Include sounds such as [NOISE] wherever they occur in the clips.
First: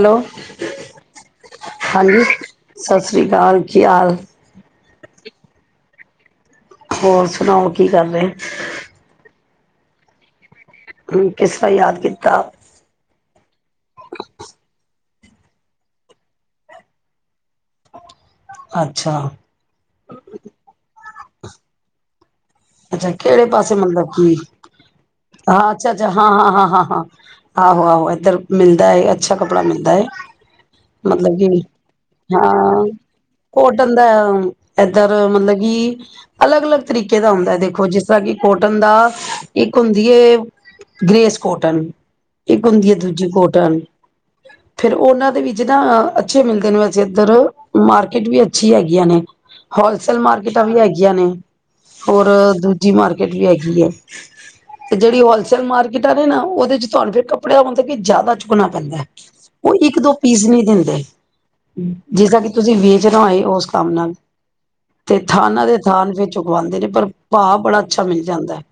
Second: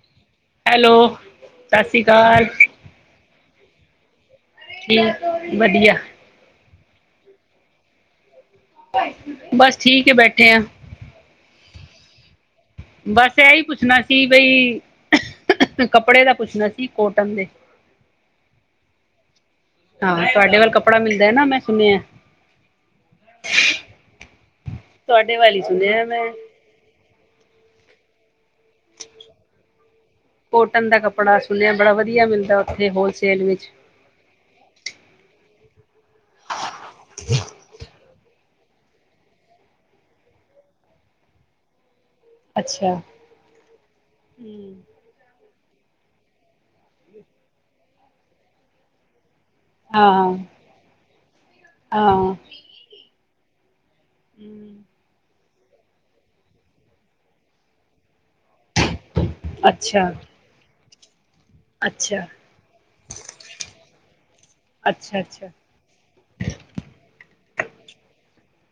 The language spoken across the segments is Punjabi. ਹੈਲੋ ਹੈਲੋ ਸਤਿ ਸ਼੍ਰੀ ਹਾਂਜੀ ਅਕਾਲ ਸਤਿ ਸ਼੍ਰੀ ਅਕਾਲ ਕੀ ਹਾਲ ਠੀਕ ਬੜੀਆ ਹੋਰ ਸੁਣਾਓ ਕੀ ਕਰ ਰਹੇ ਬਸ ਠੀਕ ਹੈ ਬੈਠੇ ਆ ਹੂੰ ਕਿਸ ਤਰ੍ਹਾਂ ਯਾਦ ਕੀਤਾ ਬਸ ਇਹੀ ਪੁੱਛਣਾ ਸੀ ਬਈ ਕੱਪੜੇ ਦਾ ਪੁੱਛਣਾ ਸੀ ਕੋਟਨ ਦੇ ਅੱਛਾ ਹਾਂ ਤੁਹਾਡੇ ਵੱਲ ਕੱਪੜਾ ਮਿਲ ਦਾ ਨਾ ਮੈਂ ਸੁਣਿਆ ਅੱਛਾ ਕਿਹੜੇ ਪਾਸੇ ਮਤਲਬ ਕਿ ਤੁਹਾਡੇ ਵੱਲ ਹੀ ਹਾਂ ਅੱਛਾ ਸੁਣਿਆ ਅੱਛਾ ਮੈਂ ਹਾਂ ਹਾਂ ਹਾਂ ਹਾਂ ਹਾਂ ਆਹੋ ਆਹੋ ਇਧਰ ਮਿਲਦਾ ਹੈ ਅੱਛਾ ਕੱਪੜਾ ਮਿਲਦਾ ਹੈ ਕੋਟਨ ਦਾ ਕੱਪੜਾ ਮਤਲਬ ਕਿ ਸੁਣਿਆ ਬੜਾ ਵਧੀਆ ਮਿਲਦਾ ਹਾਂ ਉੱਥੇ ਹੋਲਸੇਲ ਵਿੱਚ ਕੋਟਨ ਦਾ ਇੱਧਰ ਮਤਲਬ ਜੀ ਅਲੱਗ ਅਲੱਗ ਤਰੀਕੇ ਦਾ ਹੁੰ ਦੇਖੋ ਜਿਸ ਤਰ੍ਹਾਂ ਕਿ ਕੋਟਨ ਦਾ ਇੱਕ ਹੁੰਦੀ ਹੈ ਗ੍ਰੇਸ ਕੋਟਨ ਇੱਕ ਹੁੰਦੀ ਅੱਛਾ ਹੈ ਦੂਜੀ ਕੋਟਨ ਫੇਰ ਉਹਨਾਂ ਦੇ ਵਿੱਚ ਜਿੱਦਾਂ ਅੱਛੇ ਮਿਲਦੇ ਨੇ ਵੈਸੇ ਇੱਧਰ ਮਾਰਕੀਟ ਵੀ ਅੱਛੀ ਹੈਗੀਆਂ ਨੇ। ਹੋਲਸੇਲ ਹਾਂ ਮਾਰਕੀਟਾਂ ਵੀ ਹੈਗੀਆਂ ਨੇ। ਹੋਰ ਹਾਂ ਦੂਜੀ ਮਾਰਕ ਕਿਟ ਵੀ ਹੈਗੀ ਹੈ। ਤੇ ਜਿਹੜੀ ਹੋਲ ਸਲ ਮਾਰਕੀਟਾਂ ਨੇ ਨਾ ਉਹਦੇ ਚ ਤੁਹਾਨੂੰ ਫਿਰ ਕੱਪੜਾ ਮਤਲਬ ਕਿ ਜਿਆਦਾ ਚੁੱਕਣਾ ਪੈਂਦਾ ਦਾ ਉਹ ਇੱਕ ਅੱਛਾ ਦੋ ਪੀਸ ਨਹੀਂ ਦਿੰਦੇ। ਅੱਛਾ ਜਿਸ ਤਰਾ ਕਿ ਤੁਸੀਂ ਵੇਚਨਾ ਹੋਏ ਉਸ ਕੰਮ ਨਾਲ ਤੇ ਅੱਛਾ ਅੱਛਾ ਥਾਨਾ ਦੇ ਥਾਨ ਫੇਰ ਚੁਕਵਾਉਂਦੇ ਨੇ। ਪਰ ਭਾਵ ਬੜਾ ਅੱਛਾ ਮਿਲ ਜਾਂਦਾ ਹੈ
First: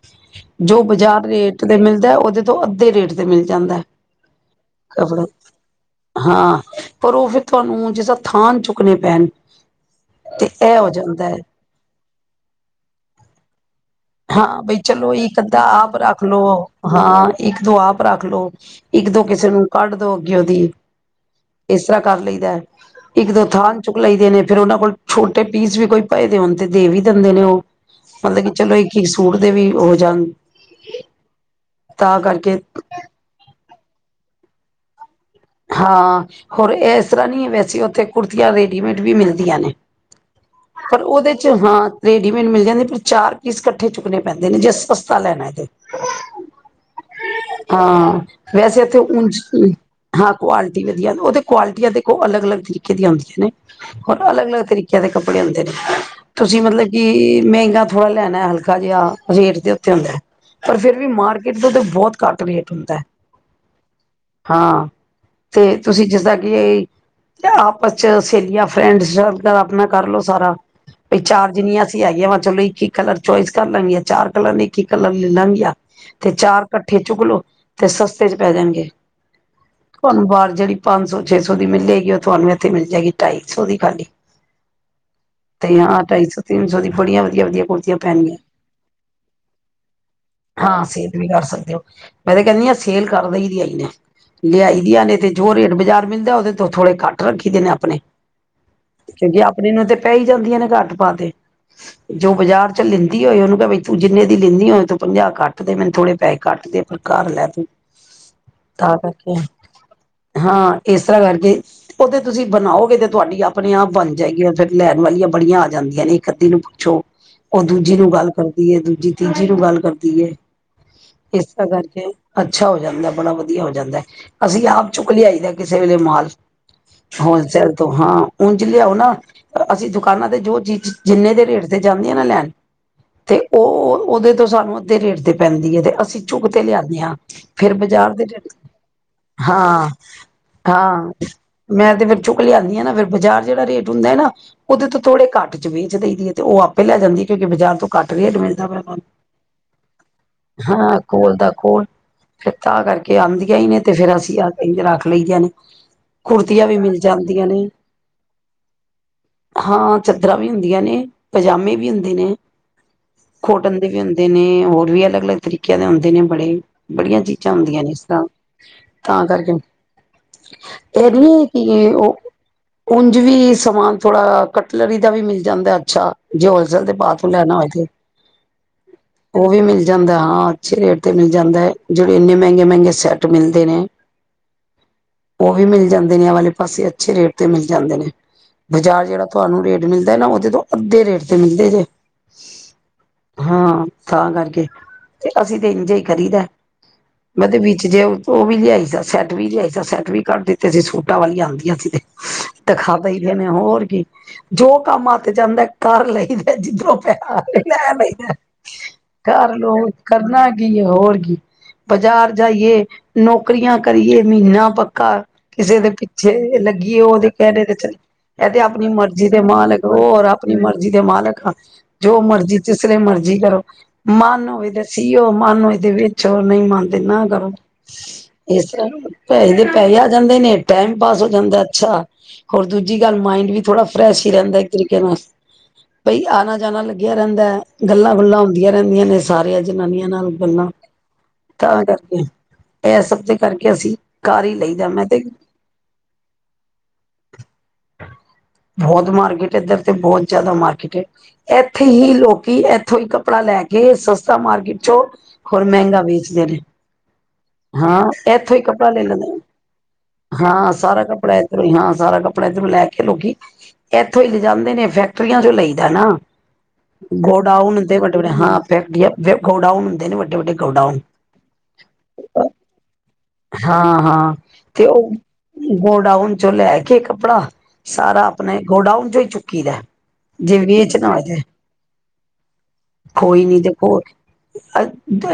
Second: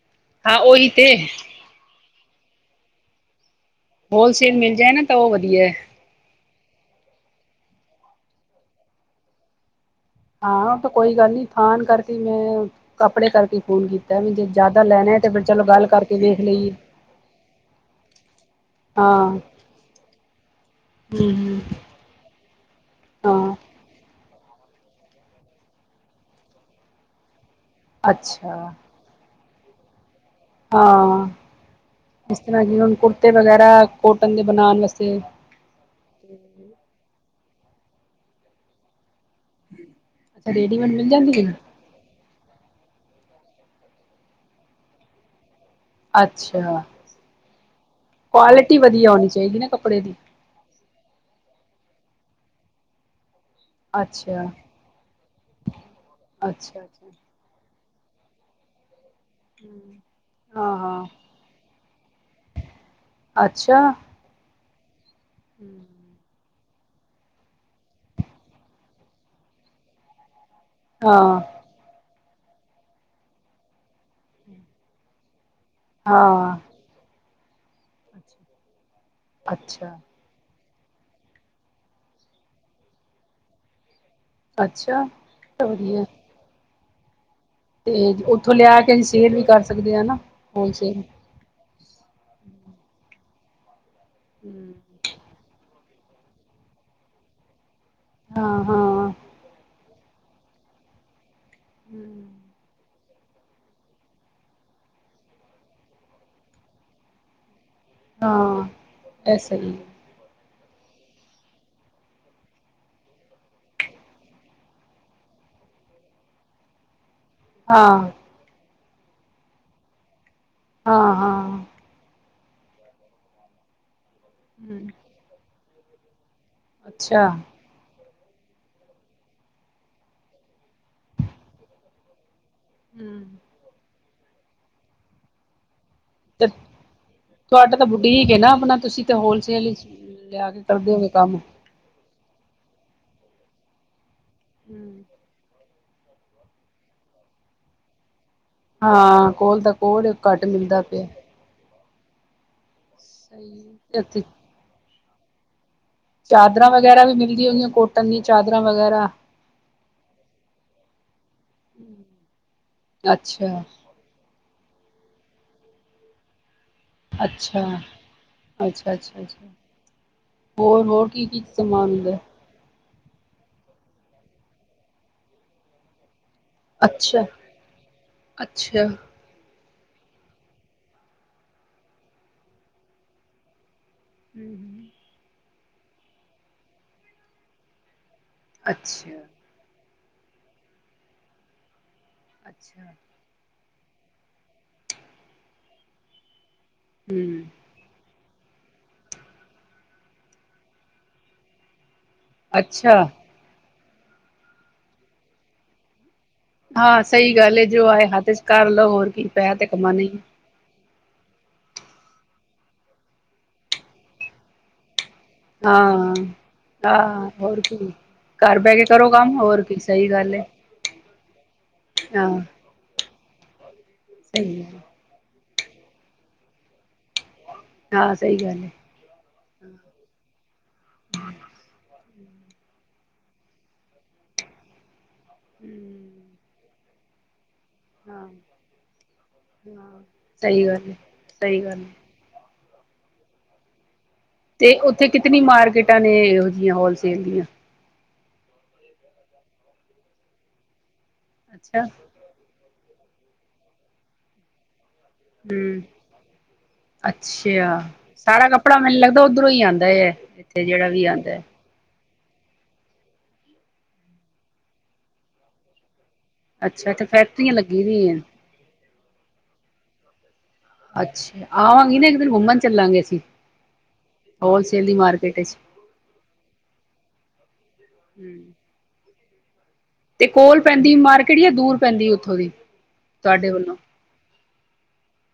ਹਾਂ ਜੋ ਉਹੀ ਤੇ ਬਾਜ਼ਾਰ ਰੇਟ ਤੇ ਮਿਲਦਾ ਉਹਦੇ ਤੋਂ ਅੱਧੇ ਰੇਟ ਤੇ ਮਿਲ। ਜਾਂਦਾ ਹੈ ਹੋਲਸੇਲ ਮਿਲ ਜਾਏ ਨਾ ਤਾਂ ਕੱਪੜਾ। ਉਹ ਵਧੀਆ ਐ। ਹਾਂ ਪਰ ਉਹ ਫਿਰ ਤੁਹਾਨੂੰ ਜਿਸਦਾ ਥਾਂਨ ਚੁੱਕਣੇ ਪੈਣ। ਹਾਂ ਇਹ ਉਹ ਤੇ ਹੋ ਕੋਈ ਜਾਂਦਾ ਗੱਲ ਹੈ ਨੀ ਥਾਨ ਕਰਕੇ ਮੈਂ ਕੱਪੜੇ ਕਰਕੇ ਫੋਨ ਕੀਤਾ ਵੀ ਜੇ ਹਾਂ ਬਈ ਜ਼ਿਆਦਾ ਚਲੋ ਲੈਣਾ ਹੈ ਤੇ ਇੱਕ ਫਿਰ ਅੱਧਾ ਚਲੋ ਗੱਲ ਆਪ ਕਰਕੇ ਰੱਖ ਵੇਖ ਲੋ ਲਈਏ ਹਾਂ ਇੱਕ ਦੋ ਆਪ ਰੱਖ ਲੋ ਇੱਕ ਦੋ ਹਾਂ ਕਿਸੇ ਨੂੰ ਕੱਢ ਦੋ ਅੱਗੇ ਉਹਦੀ ਹੂੰ ਹੂੰ ਇਸ ਤਰ੍ਹਾਂ ਕਰ ਲਈਦਾ ਇੱਕ ਦੋ ਹਾਂ ਥਾਨ ਚੁੱਕ ਲਈਦੇ ਨੇ। ਫੇਰ ਉਹਨਾਂ ਕੋਲ ਛੋਟੇ ਪੀਸ ਵੀ ਕੋਈ ਪਏ ਦੇ ਹੋਣ ਤੇ ਦੇ ਵੀ ਦਿੰਦੇ ਨੇ ਉਹ। ਮਤਲਬ ਕਿ ਅੱਛਾ। ਚਲੋ ਇੱਕ ਇੱਕ ਸੂਟ ਦੇ ਵੀ ਹੋ ਜਾਣ। ਹਾਂ ਤਾਂ ਇਸ ਕਰਕੇ ਤਰ੍ਹਾਂ ਜੇ ਹੁਣ ਕੁੜਤੇ ਵਗੈਰਾ ਕੋਟਨ ਦੇ ਬਣਾਉਣ ਵਾਸਤੇ ਹਾਂ ਹੋਰ ਏਸ ਤਰ੍ਹਾਂ ਨੀ ਵੈਸੇ ਉੱਥੇ ਕੁੜਤੀਆਂ ਰੈਡੀਮੇਡ ਵੀ ਮਿਲ ਦੀਆਂ ਨੇ ਅੱਛਾ ਰੇਡੀਮੇਡ ਪਰ ਮਿਲ ਉਹਦੇ ਜਾਂਦੀ ਹੈ ਚ ਹਾਂ ਰੇਡੀਮੇਡ ਮਿਲ ਜਾਂਦੇ ਚਾਰ ਪੀਸ ਇਕੱਠੇ ਚੁੱਕਣੇ ਪੈਂਦੇ ਨੇ ਜੇ ਸਸਤਾ ਲੈਣਾ ਏ ਤੇ। ਅੱਛਾ। ਹਾਂ ਕੁਆਲਿਟੀ ਵੈਸੇ ਇੱਥੇ ਵਧੀਆ ਹੋਣੀ ਉਜ ਚਾਹੀਦੀ ਨਾ ਕੱਪੜੇ ਦੀ ਹਾਂ ਕੁਆਲਿਟੀ ਵਧੀਆ ਉਹਦੇ ਕੁਆਲਿਟੀਆਂ ਤੇ ਉਹ ਅਲੱਗ ਅਲੱਗ ਤਰੀਕੇ ਦੀਆਂ ਹੁੰਦੀਆਂ ਨੇ। ਹੋਰ ਅੱਛਾ ਅਲੱਗ ਅਲੱਗ ਤਰੀਕਿਆਂ ਦੇ ਕੱਪੜੇ ਹੁੰਦੇ ਨੇ ਤੁਸੀ ਅੱਛਾ ਮਤਲਬ ਅੱਛਾ ਕਿ ਮਹਿੰਗਾ ਥੋੜਾ ਲੈਣਾ ਹਲਕਾ ਜਿਹਾ। ਰੇਟ ਦੇ ਉੱਤੇ ਹੁੰਦਾ ਹੈ। ਪਰ ਹਾਂ ਫਿਰ ਵੀ ਹਾਂ ਮਾਰਕੀਟ ਤੋਂ ਤਾਂ ਬਹੁਤ ਘੱਟ ਰੇਟ ਹੁੰਦਾ ਹੈ ਅੱਛਾ ਹਾਂ। ਤੇ ਤੁਸੀਂ ਜਿਸਦਾ ਕਿ ਇਹ ਆਪਸ ਚ ਸਹੇਲੀਆਂ ਫਰੈਂਡ ਆਪਣਾ ਕਰਲੋ ਸਾਰਾ ਤੇ ਹਾਂ ਚਾਰ ਜਾਨੀਆਂ ਅਸੀਂ ਹੈਗੀਆਂ ਵਾ ਚਲੋ ਇੱਕ ਹੀ ਕਲਰ ਚੋਇਸ ਕਰ ਲਾਂਗੇ ਆ ਚਾਰ ਕਲਰ ਨੇ ਇੱਕ ਹੀ ਕਲਰ ਲੈ ਲਾਂਗੀਆਂ। ਤੇ ਹਾਂ ਚਾਰ ਕੱਠੇ ਚੁਕਲੋ ਤੇ ਸਸਤੇ ਚ ਪੈ ਜਾਣਗੇ। ਅੱਛਾ ਤੁਹਾਨੂੰ ਬਾਹਰ ਜਿਹੜੀ ਪੰਜ ਸੌ ਛੇ ਸੌ ਦੀ ਮਿਲ ਜਾਏਗੀ ਉਹ ਤੁਹਾਨੂੰ ਇੱਥੇ ਮਿਲ ਜਾਏਗੀ ਢਾਈ ਸੌ ਦੀ ਖਾਲੀ ਅੱਛਾ ਤੇ ਹਾ ਵਧੀਆ ਢਾਈ ਸੌ ਤਿੰਨ ਸੌ ਦੀ ਬੜੀਆਂ ਵਧੀਆ ਵਧੀਆ ਕੁੜਤੀਆਂ ਤੇ ਪੈਣਗੀਆਂ ਉੱਥੋਂ ਲਿਆ ਕੇ ਅਸੀਂ ਸੇਲ ਵੀ ਕਰ ਸਕਦੇ ਹਾ ਨਾ ਹਾਂ ਹੋਲਸੇਲ ਸੇਲ ਵੀ ਕਰ ਸਕਦੇ ਹੋ। ਮੈਂ ਤੇ ਕਹਿੰਦੀ ਆ ਸੇਲ ਕਰ ਦੇਈ ਦੀ ਆਈ ਨੇ‌ ਹੂੰ ਜਾਨੇ ਦੇ ਜੋ ਰੇਟ ਬਾਜ਼ਾਰ ਮਿਲਦਾ, ਉਹਦੇ ਤੋਂ ਥੋੜੇ ਘੱਟ ਰੱਖੀ ਦੇ ਨੇ ਆਪ। ਆਪਣੇ ਹਾਂ ਹਾਂ ਕਿਉਕਿ ਆਪਣੇ ਨੂੰ ਤੇ ਪੈ ਈ ਜਾਂਦੀਆਂ ਨੇ ਘੱਟ ਪਾ ਤੇ। ਜੋ ਬਾਜ਼ਾਰ ਚੱਲੇ। ਕਿ ਹੋਇਆ ਤੂੰ ਜਿੰਨੇ ਦੀ ਲੈਂਦੀ ਐ, ਤੂੰ ਪੰਜਾਹ ਕੱਟ ਦੇ, ਮੈਨੂੰ ਥੋੜੇ ਪੈਸੇ ਕੱਟ ਦੇ ਪਰ ਕਰ ਲੈ ਤੂੰ! ਹਾਂ ਤਾਂ ਕਰਕੇ ਦਸ [INAUDIBLE] ਹਾਂ, ਇਸ ਤਰ੍ਹਾਂ ਕਰਕੇ ਉਹ ਤੇ ਤੁਸੀਂ ਬਣਾਓਗੇ ਤੇ ਤੁਹਾਡੀ ਆਪਣੇ ਆਪ ਬਣ ਜਾਏਗੀ, ਫੇਿਰ ਲੈਣ ਵਾਲੀਆਂ ਬੜੀਆਂ ਆ ਜਾਂਦੀਆਂ ਨੇ ਇਕ ਅੱਧੀ ਨੂੰ ਪੁਛੋ। ਉਹ ਦੂਜੀ ਹਾਂ ਨੂੰ ਗੱਲ ਕਰਦੀ ਹੈ ਦੂ ਜੀ ਤੀਜੀ ਨੂੰ ਗੱਲ ਕਰਦੀਏ। ਹਾਂ ਇਸ ਹਾਂ ਤਰਾਂ ਕਰਕੇ ਅੱਛਾ ਹੋ ਜਾਂਦਾ, ਬੜਾ ਵਧੀਆ ਹੋ ਜਾਂਦਾ ਹੈ। ਅਸੀਂ ਆਪ ਹਮ ਚੁੱਕ ਲਿਆਈ ਦਾ। ਕਿਸੇ ਵੇਲੇ ਮਾਲ - ਅੱਛਾ ਹੋਲ ਸੇਲ ਤੋਂ ਹਾਂ। ਉਂਝ ਲਿਆਓ ਨਾ, ਅਸੀਂ ਦੁਕਾਨਾਂ ਤੇ ਜੋ ਚੀਜ਼ ਜਿੰਨੇ ਦੇ ਰੇਟ ਜਾਦੀ ਏ ਨਾ ਲੈਣ। ਹਮ ਤੇ ਉਹ ਉਹਦੇ ਤੋਂ, ਸਾਨੂੰ ਅੱਧੇ ਰੇਟ ਤੇ ਪੈਂਦੀ ਹੈਤਾ ਆ - ਅਸੀਂ ਝੁਗ ਤੇ ਲਿਆਣੇ ਆ ਫਿਰ ਬਾਜ਼ਾਰ ਵਿਚ ਤੇ ਹੌਲਸੇਲ ਚ, ਲਿਆ ਕੇ ਕਰਦੇ ਨੇ ਕੰਮ। ਮੈਂ ਤੇ ਫਿਰ ਚੁੱਕ ਲਿਆਉਦੀਾਂ ਨਾ ਫਿਰ ਬਾਜ਼ਾਰ ਜਿਹੜਾ ਰੇਟ ਹੁੰਦਾ ਏ ਨਾ ਉਹਦੇ ਤੋਂ ਥੋੜੇ ਘੱਟ। ਵੇਚ ਦੇਈ ਦੀ ਏ ਤੇ ਉਹ ਆਪੇ ਲੈ ਜਾਂਦੀ ਏ, ਕਉਂਕਿ ਬਾਜ਼ਾਰ ਤੋਂ ਘੱਟ। ਰੇਟ ਮਿਲਦਾ ਪ ਤੁਾਨੂੰ ਹਾਂ ਕੋਲ ਤਾਂ ਕੋਲ ਘੱਟ ਮਿਲਦਾ ਹਾਂ ਪਿਆ ਕੋੋਲ ਦਾ ਕੋੋਲ [INAUDIBLE] ਫਿਰ ਤਾ ਕਰਕੇ ਆਂਦਾਈਆਂ ਏ ਸਹੀ ਨੇ। ਤੇ ਫੇਰ ਇੱਥੇ ਅਸੀਂ ਆ ਗਈ। ਤੇ ਰਖ ਲਈ ਦੀ ਕੁੁਰਤੀਆਂ, ਚਾਦਰਾਂ ਵੀ ਮਿਲ ਵਗੈਰਾ ਜਾਂਦੀਆ ਮਿਲਦੀ ਨੇ, ਹੋਗੀਆਂ ਕੋਟਨ ਦੀ ਚਾਦਰਾਂ ਵਗੈਰਾ ਹਾ ਚਦਰਾ ਵੀ ਹੁੰਦੀਆਂ ਨੇ, ਪਜਾਮੀ ਵੀ ਹੁੰਦੇ ਨੇ, ਅੱਛਾ ਕਾਟਨ ਦੇ ਵੀ ਹੁੰਦੇ ਨੇ। ਹੋਰ ਵੀ ਅਲੱਗ, ਅਲੱਨਾ ਤਰੀਕਿਆਂ ਦੇ ਹੁੰਦੇ ਨੇ ਬੜੇ। ਬੜੀਆਂ ਚੀਜ਼ਾਂ ਅੱਛਾ ਹੁੰਦੀਆਂ ਨੇ ਇਸ ਤਰ੍ਹਾਂ ਅੱਛਾ, ਅੱਛਾ, ਤਾਂ ਅੱਛਾ ਕਰਕੇ ਹੋਰ ਹੋਰ ਇਹ ਕੀ ਕੀ ਨੀ ਕਿ ਸਮਾਨ ਉਹ ਹੁੰਦਾ ਉਂਝ ਵੀ ਸਮਾਨ ਥੋੜ੍ਹਾ ਕਟਲਰੀ ਦਾ ਵੀ ਮਿਲ ਜਾਂ [INAUDIBLE] ਜੇ ਹੋਲਸੇਲ ਦੇ ਅੱਛਾ ਬਾਥਰੂਮ ਜਾਣਾ ਹੋਏ ਤੇ ਅੱਛਾ ਓ ਵੀ ਮਿਲ ਜਾਂਦਾ ਹਾਂ, ਅੱਛੇ ਰੇਟ ਤੇ ਮਿਲਦਾ ਐ, ਜਿਹੇ ਇੰਨੇ ਮਹਿੰਗੇ ਮਹਿੰਗੇ ਸੈੱਟ ਮਿਲਦੇ ਨੇ ਹੂ ਹੂ ਔ ਵੀ ਮਿਲ ਜਾਂਦੇ ਨੇ, ਐ ਵਾਲੇ ਪਾਸੇ ਅੱਛੇ ਰੇਟ ਤੇ ਮਿਲ ਜਾਂਦੇ ਨੇ। ਬਾਜ਼ਾਰ ਅੱਛਾ ਜਿਹੜਾ ਤੁਹਾਨੂੰ ਰੇਟ ਮਿਲਦਾ ਨਾ ਉਹਦੇ ਤੋਂ ਅੱਧੇ ਰੇਟ ਤੇ ਮਿਲਦੇ ਜੇ। ਅੱਛਾ ਹਾਂ ਤਾਂ ਕਰਕੇ, ਤੇ ਅਸੀਂ ਤੇ ਇੰਝੇ ਹੀ ਕਰੀਦਾ ਹੈ। ਹੂੰ ਮੈਂ ਤੇ ਵਿੱਚ ਜੇ ਔ ਉਹ ਵੀ ਲਿਆਈ ਦਾ ਸੈੱਟ ਵੀ ਲਿਆਈ ਸਾਂ ਸੈਟ ਵੀ ਕੱਢ ਦਿੱਤੇ ਸੀ ਸੂਟਾਂ ਵਾਲੀਆਂ ਆਉਂਦੀਆਂ ਸੀ ਤੇ। ਤੇ ਅੱਛਾ ਖਾਦੇ ਹੀ ਗਏ ਨੇ ਹੋਰ ਜੋ ਕੰਮ ਆਖ ਜਾਂਦਾ, ਕਰ ਲਈ। ਜਿੱਦੋਂ ਹਾਂ ਪਿਆ ਸਹੀ ਗੱਲ ਹੈ ਜੋ ਲੈ ਆਏ ਹੱਥ ਲਈਦਾ ਚ ਕਰ ਲਓ ਹੋਰ ਕੀ ਘਰ ਪੈਸਾ ਤੇ ਲੋ ਕਮਾਉਣਾ ਹੀ ਕਰਨਾ ਕੀ ਤੇ ਹੋਰ ਕੀ, ਬਜ਼ਾਰ ਜਾਈਏ ਨੌਕਰੀਆਂ ਕਰੀਏ ਮਹੀਨਾ ਪੱਕਾ ਕਿਸੇ ਦੇ ਹਾਂ ਪਿੱਛੇ ਲੱਗੀ ਔਦੇ ਹਾਂ ਹੋਰ ਕਹਿਣੇ ਤੇ ਕੀ ਚਲ, ਇਹ ਘਰ ਤੇ ਬਹਿ ਕੇ ਆਪਣੀ ਕਰੋ ਮਰਜ਼ੀ ਕੰਮ ਦੇ ਹੋਰ ਕੀ ਮਾਲਕ ਸਹੀ ਹੋਰ ਗੱਲ ਹੈ ਆਪਣੀ ਮਰਜ਼ੀ ਦੇ ਮਾਲਕ ਹਾਂ ਜੋ ਹਾਂ ਮਰਜ਼ੀ ਤਿਸਰੇ ਮਰਜ਼ੀ। ਜੀ ਕਰੋ ਮਨ ਸਹੀ ਹੋਵੇ ਗੱਲ ਤਾਂ ਸਹੀ ਹੋਵਾਂ। ਮਨ ਹੋਏ ਤੇ ਵਿੱਚ ਨਹੀਂ ਮੰਨਦੇ ਨਾ ਦਰਦ ਹਾਂ ਸਹੀ ਗੱਲ ਹੈ ਇਸ ਤਰਹ ਪੈਸੇ, ਪੈਸੇ ਆ ਜਾਂਦੇ ਨੇ ਟਾਈਮ ਪਾਸ ਹੋ ਜਾਂਦਾ ਐ ਅੱਛਾ ਹੋਰ ਦੂਜੀ ਗੱਲ ਮਾਇੰਡ ਵੀ ਥੋੜਾ ਫਰੈਸ਼ ਹੀ ਰਹਿੰਦਾ, ਇੱਕ ਤਰੀਕੇ ਨਾਲ। ਬਈ ਆਣਾ ਜਾਣਾ ਲੱ ਗਯਾ ਰੈਂਦਾ ਐ। ਗੱਲਾਂ ਹਾਂ ਗੁੱਲਾਂ ਹੁੰਦੀਆਂ ਰਹਿੰਦੀਆਂ ਨੇ ਸਾਰੀਆਂ ਹਾਂ ਜਨਾਨੀਆਂ ਨਾਲ ਸਹੀ ਗੱਲਾਂ, ਗੱਲ ਹੈ ਸਹੀ ਤਾਂ ਗੱਲ ਹੈ ਕਰਕੇ। ਇਹ ਸਭ ਦੇ ਕਰਕੇ ਅਸੀਂ ਕਰ ਹੀ ਤੇ ਲਈਦਾ ਮੈਂ ਉੱਥੇ ਤੇ ਕਿਤਨੀ ਮਾਰਕੀਟਾਂ ਨੇ ਇਹੋ ਜਿਹੀਆਂ ਹੋਲਸੇਲ ਦੀਆਂ। ਬਹੁਤ ਮਾਰਕੀਟ, ਈਧਰ ਤੇ ਬਹੁਤ ਜਿਆਦਾ ਮਾਰਕੀਟ ਐ। ਇੱਥੇ ਅੱਛਾ ਹੀ ਲੋਕੀ ਐਥੋਂ ਹੀ ਕੱਪੜਾ ਲੈ ਕੇ ਸਸਤਾ ਮਾਰਕੀਟ ਚ ਹੋਰ ਹੂੰ ਮਹਿੰਗਾ ਵੇਚਦੇ ਨੇ ਅੱਛਾ ਹਾਂ ਸਾਰਾ ਇੱਥੋਂ ਹੀ ਕੱਪੜਾ ਮੈਨੂੰ ਲੈ ਲੱਗਦਾ ਲੈਂਦੇ ਔਧਰੋਂ ਹੀ ਆਉਂਦਾ ਹੈ, ਇਥੇ ਹਾਂ ਜਿਹੜਾ ਸਾਰਾ ਵੀ ਆਉਂਦਾ ਕੱਪੜਾ ਐ। ਇੱਧਰੋਂ ਹੀ ਹਾਂ ਸਾਰਾ ਕੱਪੜਾ ਇੱਧਰੋਂ ਲੈ ਕੇ ਲੋਕੀ, ਇੱਥੋਂ ਹੀ ਲਿ ਜਾਂਦੇ ਨੇ ਫੈਕਟਰੀਆਂ ਚੋਂ ਲਈ ਦਾ ਨਾ। ਅੱਛਾ ਇੱਥੇ ਫੈਕਟਰੀਆਂ ਲੱਗੀ ਗੋਡਾਊਨ ਤੇ ਦੀਆਂ ਵਡੇ ਵਡੇ, ਹਾਂ, ਪੈ ਗੋਡਾਊਨ ਹੁੰਦੇ ਨੇ ਵੱਡੇ ਵੱਡੇ। ਗੋਡਾਊਨ ਅੱਛਾ ਆਵਾਂਗੀ ਨਾ, ਫੇਰ ਘੁੰਉਮਾਣ ਚੱਲਾਂਗਾ ਅਸੀਂ, ਹਾਂ-ਹਾਂ, ਹੋਲਸੇਲ ਤੇ ਦੀ ਉਹ ਮਾਰਕੀਟ ਵਿੱਚ ਗੋਡਾਊਨ ਚੋਂ ਲੈ ਕੇ ਕੱਪੜਾ ਸਾਰਾ ਹੂੰ, ਆਪਣੇ ਗੋਡਾਊਨ ਚੋਂ ਹੀ ਚੁੱਕ ਕੀ ਦਾ, ਤੇ ਜੇ ਕੋਲ ਪੈਂਦੀ ਵੇਚਣਾ ਹੋਏ ਮਾਰਕੀਟ ਤੇ ਜਾਂ ਦੂਰ ਪੈਂਦੀ ਉੱਥੋਂ ਦੀ ਕੋਈ ਤੁਹਾਡੇ ਨੀ ਵੱਲੋਂ, ਦੇਖੋ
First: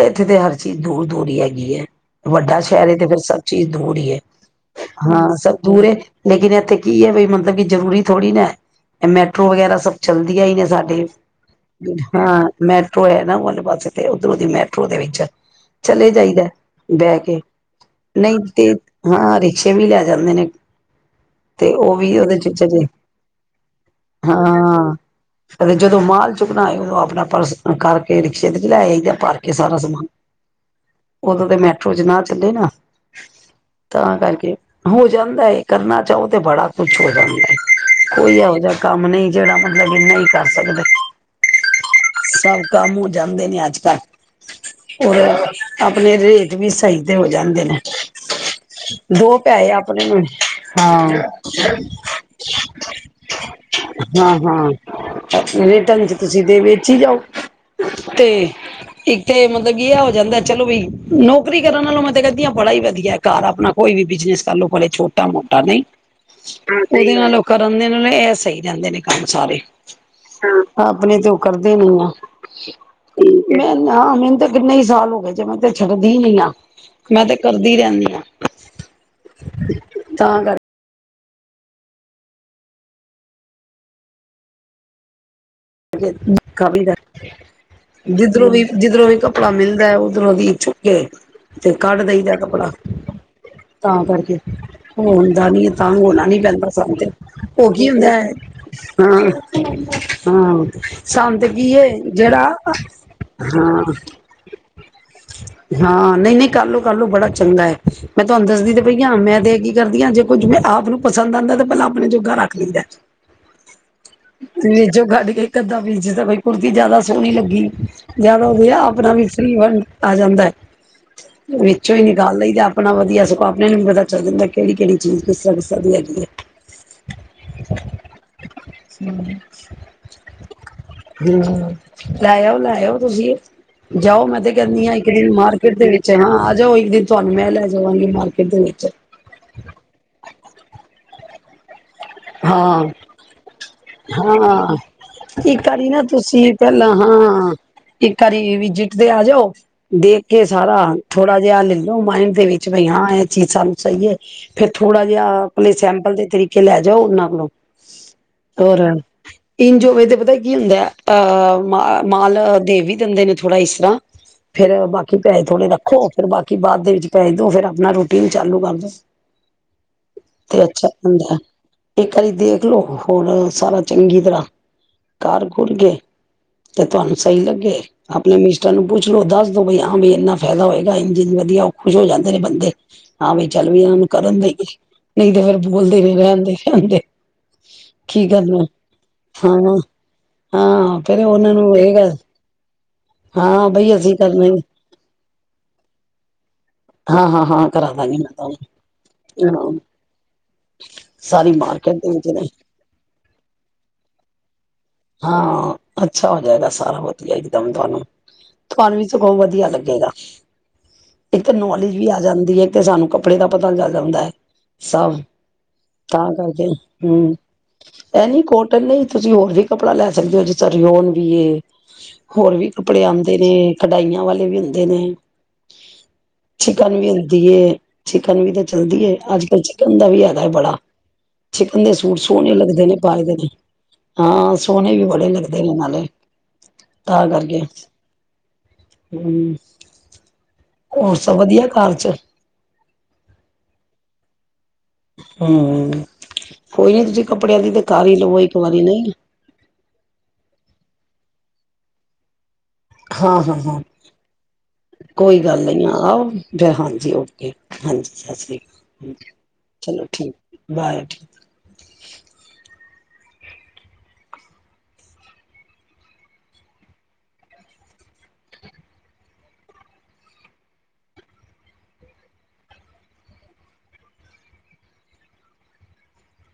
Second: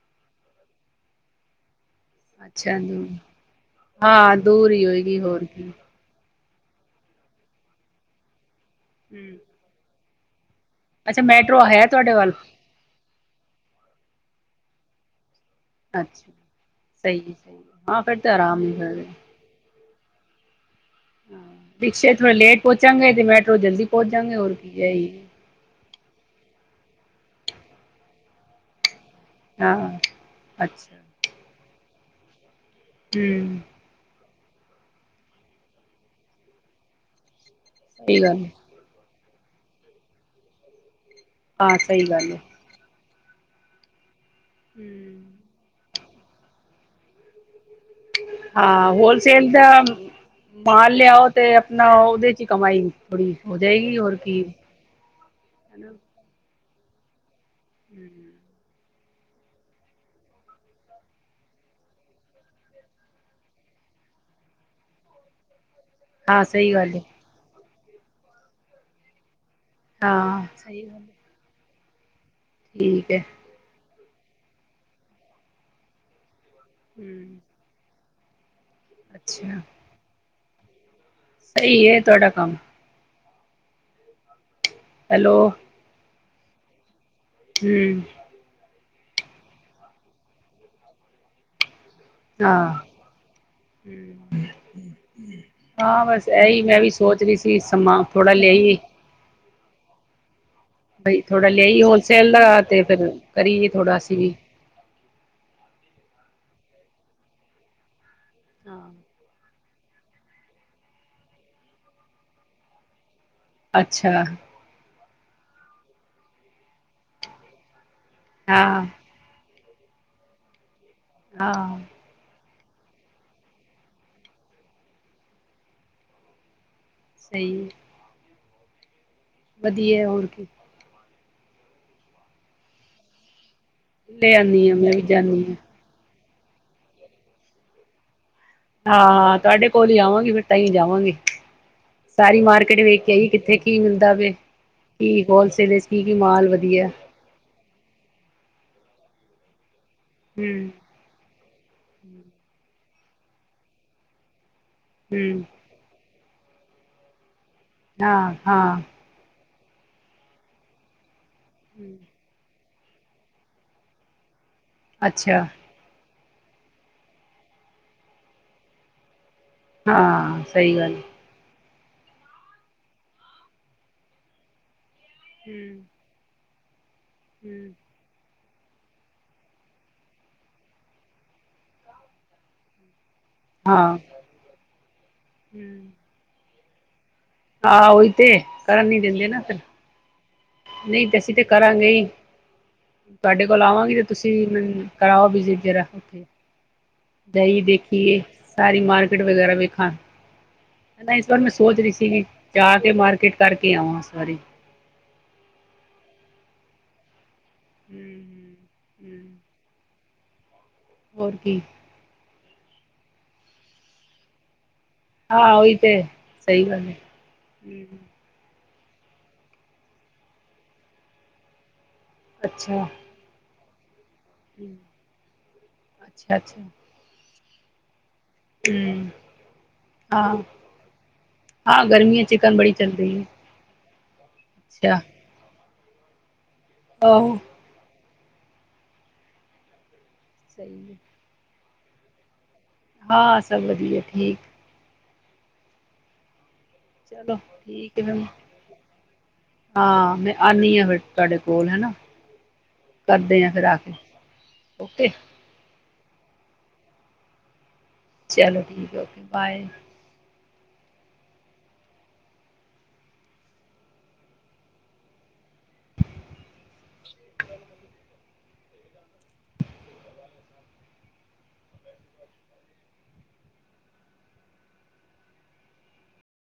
ਇੱਥੇ ਤੇ ਹਰ ਚੀਜ਼ ਦੂਰ-ਦੂਰ ਹੀ ਹੈਗੀ ਹੈ। ਵੱਡਾ, ਅੱਛਾ ਸ਼ਹਿਰੇ ਦੂਰ ਤੇ ਫਿਰ ਸਭ ਚੀਜ਼ ਦੂਰ ਹੀ ਹੈ ਹਾਂ ਦੂਰ ਹੀ ਹੋਏਗੀ ਹਾਂ ਹੋਰ ਸਭ ਕੀ ਦੂਰ ਐ, ਲੇਕਿਨ ਇੱਥੇ ਕੀ ਹੈ ਬ ਮਤਲਬ ਕਿ ਜ਼ਰੂਰੀ ਥੋੜ੍ਹੀ ਨਾ, ਇਹ ਹਮ ਮੈਟਰੋ ਵਗੈਰਾ ਸਭ ਚੱਲਦੀਆਂ ਹੀ ਨੇ, ਸਾਡੇ ਅੱਛਾ ਮੈਟਰੋ ਹੈ ਤੁਹਾਡੇ ਵੱਲ ਹਾਂ ਮੈਟਰੋ ਹੈ ਨਾ ਉਹ ਵਾਲੇ ਪਾਸੇ ਤੇ, ਇਧਰੋਂ ਦੀ ਮੈਟਰੋ ਦੇ ਵਿੱਚ ਚਲੇ ਅੱਛਾ ਜਾਈਦਾ ਬਹਿ ਸਹੀ ਹੈ ਕੇ, ਸਹੀ ਹੈ। ਹਾਂ ਫਿਰ ਤਾਂ ਨਹੀਂ ਆਰਾਮ ਹੀ ਤੇ ਕਰ ਹਾਂ ਰਿਕਸ਼ਾ ਕਿ ਵੀ ਲੈ ਜਾਂਦੇ ਨੇ, ਤੇ ਉਹ ਰਿਕਸ਼ੇ ਵੀ ਥੋੜੇ ਉਹਦੇ ਚ ਲੇਟ ਚਲੇ ਪਹੁੰਚਾਂਗੇ ਤੇ ਮੈਟਰੋ ਜਲਦੀ ਪਹੁੰਚ ਜਾਂਗੇ ਹੋਰ ਕੀ ਹੈ ਹਾਂ ਹੀ ਅਤੇ ਜਦੋਂ ਮਾਲ ਚੁੱਕਣਾਏ ਆਪਣਾ ਪਰਸ ਕਰਕੇ ਰਿਕਸ਼ੇ ਤੇ ਚ ਲੈ ਆਗਾ। ਭਰ ਕੇ ਸਾਰਾ ਹਾਂ ਸਮਾਨ ਅੱਛਾ ਉਦੋਂ ਤੇ ਮੈਂ, ਜਨਾ ਕੱਲੇ ਨਾ, ਹੂੰ, ਤਾਂ ਕਰਕੇ ਹੋ ਜਾਂਦਾ ਹੈ ਕਰਨਾ ਚਾਹੋ ਤੇ ਬੜਾ ਕੁਛ ਹੋ ਜਾਂਦਾ ਹੈ। ਸਹੀ ਕੋਈ ਗੱਲ ਇਹੋ ਜਿਹਾ ਕੰਮ ਨਹੀਂ ਜਿਹੜਾ ਮਤਲਬ ਕਿ ਨਹੀਂ ਕਰ ਸਕਦੇ। ਹਾਂ ਸਹੀ ਗੱਲ ਹੈ। ਸਭ ਕੰਮ ਜਾਂਦੇ ਨੇ ਅੱਜ ਕੱਲ੍ਹ ਔਰ ਆ ਆਪਣੇ ਰੇਟ ਵੀ ਸਹੀ ਤੇ ਹੋ ਜਾਂਦੇ ਨੇ, ਹਾਂ ਦੋ ਹੋਲਸੇਲ ਦਾ ਪੈਸੇ ਆਪਣੇ ਨੂੰ ਮਾਲ ਹਾਂ ਲਿਆਓ ਤੇ ਆਪਣਾ ਉਹਦੇ ਚ ਕਮਾਈ ਥੋੜੀ ਹੋ ਜਾਏਗੀ ਹੋਰ ਹਾਂ ਕੀ, ਹਾਂ ਜੀ ਜਾਓ, ਹੂੰ, ਤੇ ਇੱਕ ਤੇ ਮਤਲਬ ਕੀ ਇਹ ਹੋ ਜਾਂਦਾ ਚਲੋ ਬਈ ਨੌਕਰੀ ਕਰਨ ਨਾਲੋਂ ਮੈਂ ਤਾਂ ਕਹਦੀ ਹਾਂ ਬੜਾ ਹੀ ਵਧੀਆ ਘਰ ਆਪਣਾ ਕੋਈ ਵੀ ਬਿਜਨਸ ਕਰ ਲੋ ਛੋਟਾ ਮੋਟਾ ਨਹੀਂ। ਹਾਂ, ਸਹੀ ਗੱਲ ਏ। ਉਹਦੇ ਨਾਲੋਂ ਕਰਨ ਦੇ ਇਹ ਸਹੀ ਰਹਿੰਦੇ ਨੇ ਕੰਮ ਸਾਰੇ। ਹਾਂ ਸਹੀ ਗੱਲ ਆਪਣੇ ਤੋਂ ਕਰਦੀ ਨ ਆ ਹੈ ਠੀਕ ਹੈ ਤੇ ਮੈਂ ਹਾਂ ਮੈਨੂੰ ਤੇ ਕਿੰਨੇ ਹੀ ਸਾਲ ਹੋ ਗਏ ਜੇ, ਮੈਂ ਤੇ ਛੱਡਦੀ ਹੀ ਨੀ ਆਂ। ਮੈਂ ਤੇ ਹੂੰ। ਕਰਦੀ ਰਹਿੰਦੀ ਹਾਂ। ਅੱਛਾ। ਤਾਂ ਗ ਸਹੀ ਏ, ਤੁਹਾਡਾ ਕੰਮ। ਹੈਲੋ। ਨ ਕਾ ਵੀ ਕਰ ਹੂੰ [INAUDIBLE] ਜਿਧਰੂ ਵੀ ਜਿਧਰੋਂ ਵੀ ਕੱਪੜਾ ਮਿਲਦਾ ਹੈ, ਉਧਰੋਂ ਦੀ ਛੁਪ ਕੇ, ਤੇ ਕੱਢ ਦਈਦੈ ਕਪੜਾ, ਹਾਂ। ਤਾਂ ਕਰਕੇ ਹੋਣ ਦਾ ਨੀ ਤਾਂ ਹਾਂ ਹੋਣਾ ਬਸ ਨੀ ਇਹੀ ਪੈਂਦਾ, ਮੈਂ ਸ ਵੀ ਤੇ ਸੋਚ ਰਹੀ ਸੀ ਉਹ ਕੀ ਸਮਾਂ ਹੁੰਦਾ ਥੋੜਾ ਲਿਆਈਏ। ਹਾਂ ਹਮ। ਹਾਂ। ਬਈ ਸੰਤ ਥੋੜਾ ਕੀ ਲਿਆਈ ਏ, ਹੋਲਸੇਲ ਜਿਹੜਾ ਦਾ ਤੇ ਫਿਰ ਕਰੀਏ ਹਾਂ ਥੋੜਾ ਅਸੀਂ ਵੀ। ਹਾਂ-' ਨਹੀਂ, ਨਹੀਂ ਕਾਰਲੋ, ਕਾਰਲੋ ਬੜਾ ਚੰਗਾ ਐ। ਮੈਂ ਤੁਹਾਨੂੰ ਦੱਸਦੀ ਤੇ ਹਾਂ, ਪਈ ਹ, ਮੈਂ ਦੇ ਹੈਗੀ ਕਰਦੀਆਂ, ਜੇ ਕੋਝ ਜਿਵੇਂ ਆਪ ਨੂੰ ਪਸਦ ਆਉਂਦਾ, ਤਾਂ ਪਹਿਲਾਂ ਆਪਣੇ ਜੋਗਾ ਰੱਖ ਲੈਂਦੈ। ਅੱਛਾ। ਕੱਡ ਕੇ ਇਕ ਅੱਦਾ ਬੀਜਦਾ, ਬ ਕੁੜਤੀ ਜਿਆਦਾ ਸੋਹਣੀ ਲੱਗੀ। ਜ਼ਿਆਦਾ ਵਧਆ ਹਾਂ ਆਪਣਾ ਵੀ ਵੰਡ ਆ ਜਾਂਦਾ ਹੈ ਹਾਂ। ਵਿੱਚੋਂ ਹੀ ਨਿਕਾਲ ਲਈਦਾ ਆਪਣਾ ਵਧੀਆ ਸੁੋਂਾ ਆਪਣੇ ਨੂੰ ਵੀ ਪਤਾ ਚੱਲ ਜਾਂਦਾ, ਕਿਹੜੀ ਕਿਹੜੀ ਚੀਜ਼ ਕਿਸ ਤਰ੍ਹਾਂ ਕਿਸ ਤ੍ਹਾਂ ਦੀ ਹੈਗੀ ਹੈ। ਸਹੀ। ਹਮ- ਵਧੀਆ, ਹੋਰ ਕੀ ਹਮ, ਲੈਓ ਲੈਓ ਤੁਸੀਂ। ਜਾਓ, ਲੈ ਮੈਂ ਤੇ ਆਨੀ ਆ ਕਹਿੰਦੀ ਹਾਂ, ਵੀ ਇੱਕ ਦਿਨ ਜਾਂਦੀ ਮਾਰਕੀਟ ਦੇ ਵਿੱਚ। ਹਾਂ, ਆ ਜਾਓ ਇੱਕ ਦਿਨ, ਤੁਹਾਨੂੰ ਮੈਂ ਲੈ ਜਾਵਾਂਗੀ ਨਾਲ। ਹਾਂ, ਤੁਹਾਡੇ ਕੋਲ ਹੀ ਆਵਾਂਗੀ, ਫਿਰ ਤਾਂਹੀ ਜਾਵਾਂਗੀ। ਹਾਂ, ਕਿੱਥੇ ਕੀ ਮਿਲਦਾ ਵੇ ਹਾਂ ਕੀ ਇਕ ਹੋਲਸੇਲ ਵਿੱਚ ਆਰੀ ਨਾ ਕੀ ਕੀ ਮਾਲ ਤੁਸੀਂ, ਵਧੀਆ ਪਹਿਲਾਂ ਹਾਂ, ਇਕ ਆਰੀ ਜਿੱਤਦੇ ਆ ਜਾਓ। ਦੇਖ ਕੇ ਹਮ ਸਾਰਾ ਥੋੜਾ ਜਿਹਾ ਲੈਲੋ ਮਾਇੰਡ ਦੇ ਵਿੱਚ, ਬਈ ਹਾਂ ਇਹ ਚੀਜ਼ ਸਾਨੂੰ ਸਹੀ ਹੈ। ਫੇਰ ਥੋੜਾ ਜਿਹਾ ਹਮ ਆਪਣੇ ਸੈਂਪਲ ਦੇ ਤਰੀਕੇ ਖਲਾ, ਜਾਓ ਉਨਾਂ ਕੋਲੋਂ, ਹਾਂ-ਹਾਂ, ਇੰਝੋਵੇਂ ਤੇ ਪਤਾ ਕੀ ਹੁੰਦਾ ਹੈ। ਅ ਮ ਮਾਲ ਦੇਵ ਵੀ ਦਿੰਦੇ ਨੇ ਥੋੜ੍ਹਾ ਇਸ ਤਰ੍ਹਾਂ ਫੇਰ ਬਾਕੀ ਪੈਸੇ ਅੱਛਾ ਥੋੜੇ ਰੱਖੋ। ਫਿਰ ਬਾਕੀ ਬਾਅਦ ਦੇ ਵਿੱਚ ਪੈਜ ਦੋ ਫਿਰ ਆਪਣਾ ਰੋਟੀ ਵੀ ਚਾਲੂ ਕਰ ਦਿਉ। ਹਾਂ ਸਹੀ ਗੱਲ ਐ, ਇੱਕ ਵਾਰੀ ਦੇਖਲੋ ਹੋਰ ਸਾਰਾ ਚੰਗੀ ਤਰ੍ਹਾਂ ਕਾਰ ਕੁਰ ਹਮ ਗੇ। ਤੇ ਤੁਹਾਨੂੰ ਸਹੀ ਲੱਗੇ। ਆਪਣੇ ਮਿਸਟਰ ਨੂੰ ਪੁੱਛ ਲੋੋ ਦੱਸ ਦੋ ਬਈ ਹਾਂ ਬ ਇੰਨਾ ਫਾਇਦਾ ਹੋਏਗਾ ਆ ਵਧੀਆ ਉਹ ਖੁਸ਼ ਹੋ ਜਾਂਦੇ ਨੇ ਬੰਦੇ, ਹਾਂ ਵੀ ਚੱਲ ਵੀ ਇਹਨਾਂ ਹਾਂ ਨੂੰ ਕਰਨ ਦੇਈਏ ਨਹੀਂ ਤੇ ਫੇਰ ਬੋਲਦੇ ਨੇ ਰਹਿਣ ਦੇ ਕਹਿੰਦੇ, ਆਹੋ ਉਹੀ ਤੇ ਕਰਨ ਨੀ ਦਿੰਦੇ ਨਾ ਹਾਂ ਹਾਂ ਨਹੀਂ ਤੇ ਫਿਰ ਅਸੀਂ ਤੇ ਉਹਨਾਂ ਨੂੰ ਕਰਾਂਗੇ ਇਹ ਹੀ ਗੱਲ, ਤੁਹਾਡੇ ਕੋਲ ਹਾਂ ਆਵਾਂਗੀ ਬਈ ਤੇ ਅਸੀਂ ਤੁਸੀਂ ਕਰਨਾ ਹੀ ਮੈਨੁੰ ਕਰਾਓ, ਜੀ ਜਰਾ ਕੇ, ਹਾਂ ਹਾਂ ਜਾਈਏ ਹਾਂ ਕਰਾ ਦਾਂਗੇ ਦੇਖੀਏ ਮੈਂ ਸਾਰੀ ਮਾਰਕਿਟ ਵਗੈਰਾ ਤੁਹਾਨੂੰ ਵੇਖਾਂ, ਨਾ ਇਸ ਬਾਰ ਮੈਂ ਸਾਰੀ ਸੋਚ ਰਹੀ ਮਾਰਕੀਟ ਦੇ ਸੀਗੀ ਵਿੱਚ ਨੇ ਜਾ ਕੇ ਮਾਰਕੀਟ ਕਰਕੇ ਆਵਾਂ ਇਸ ਬਾਰੇ, [UNINTELLIGIBLE] ਹਾਂ ਅੱਛਾ ਹੋ ਜਾਏਗਾ, ਸਾਰਾ ਕੁਛ ਇਕਦਮ ਤੁਹਾਨੂੰ ਤੁਹਾਨੂੰ ਵੀ ਸਗੋਂ ਵਧੀਆ ਲੱਗੇਗਾ। [UNINTELLIGIBLE] ਹੋਰ ਇੱਕ ਤਾਂ ਕੀ ਨੌਲੇਜ ਵੀ ਆ ਜਾਂਦਾ। ਤੇ ਸਾਨੂੰ ਕੱਪੜੇ ਦਾ ਪਤਾ ਚਲ ਜਾਂਦਾ ਐ। ਸਭ ਹਾਂ ਉਹੀ ਤੇ ਤਾਂ ਸਹੀ ਕਰਕੇ ਗੱਲ ਹੈ ਹੂੰ ਇਹਨੀ ਕੋਟ ਨਹੀਂ ਤੁਸੀਂ ਹੋਰ ਦੇਖ, ਕੱਪੜਾ ਲੈ ਸਕਦੇ ਹੋ ਜੇ ਤਾੜੀ ਓਨ ਵੀ ਏ। ਹੋਰ ਵੀ ਅੱਛਾ ਕੱਪੜੇ ਆਦੇ ਨੇ ਕਡਾਈਆਂ ਵਾਲੇ ਵੀ ਹੁੰਦੇ ਨੇ ਅੱਛਾ ਅੱਛਾ ਚਿਕਨ ਵੀ ਹੁੰਦੀ ਏ। ਚਿਕਨ ਵੀ ਤਾਂ ਚੱਲਦੀ ਹਮ ਹੈ ਅੱਜ ਕੱਲ ਚਿਕਨ ਦਾ ਵੀ ਹਾਂ ਹੈਗਾ ਬੜਾ ਚਿਕਨ ਹਾਂ ਦੇ ਸੂਟ ਗਰਮੀਆਂ ਸੋਹਣੇ ਚਿਕਨ ਬੜੀ ਲੱਗਦੇ ਚੱਲ ਨੇ ਰਹੀ ਪਾਏ ਹੈ ਦੇ ਨੇ। ਹਾਂ ਸੋਨੇ ਅੱਛਾ ਵੀ ਬੜੇ ਲੱਗਦੇ ਨੇ ਨਾਲ ਹੂੰ ਤਾਂ ਆਹੋ ਕਰਕੇ ਹੂੰ ਸਹੀ ਹੈ ਹੋਰ ਸਭ ਵਧੀਆ ਘਰ 'ਚ ਹਾਂ ਸਭ ਵਧੀਆ ਠੀਕ। ਹੂੰ ਕੋਈ ਨੀ ਤੁਸੀਂ ਚਲੋ ਕੱਪੜਿਆਂ ਦੀ ਤੇ ਠੀਕ ਹੈ ਕਰ ਹੀ ਮੈਮ ਲਵੋ ਇੱਕ ਵਾਰੀ ਨਹੀਂ ਹਾਂ ਮੈਂ ਆਉਂਦੀ ਹਾਂ ਫਿਰ ਤੁਹਾਡੇ ਕੋਲ ਹਨਾ। ਹਾਂ ਹਾਂ ਹਾਂ ਓਕੇ ਕੋਈ ਗੱਲ ਨੀ ਆ। ਆਹੋ ਹਾਂਜੀ ਓਕੇ। ਹਾਂਜੀ ਸਤਿ ਸ਼੍ਰੀ ਚਲੋ ਠੀਕ ਹੈ ਅਕਾਲ ਓਕੇ ਬਾਏ ਚਲੋ ਠੀਕ ਐ। ਬਏ ਠੀਕ। [INAUDIBLE]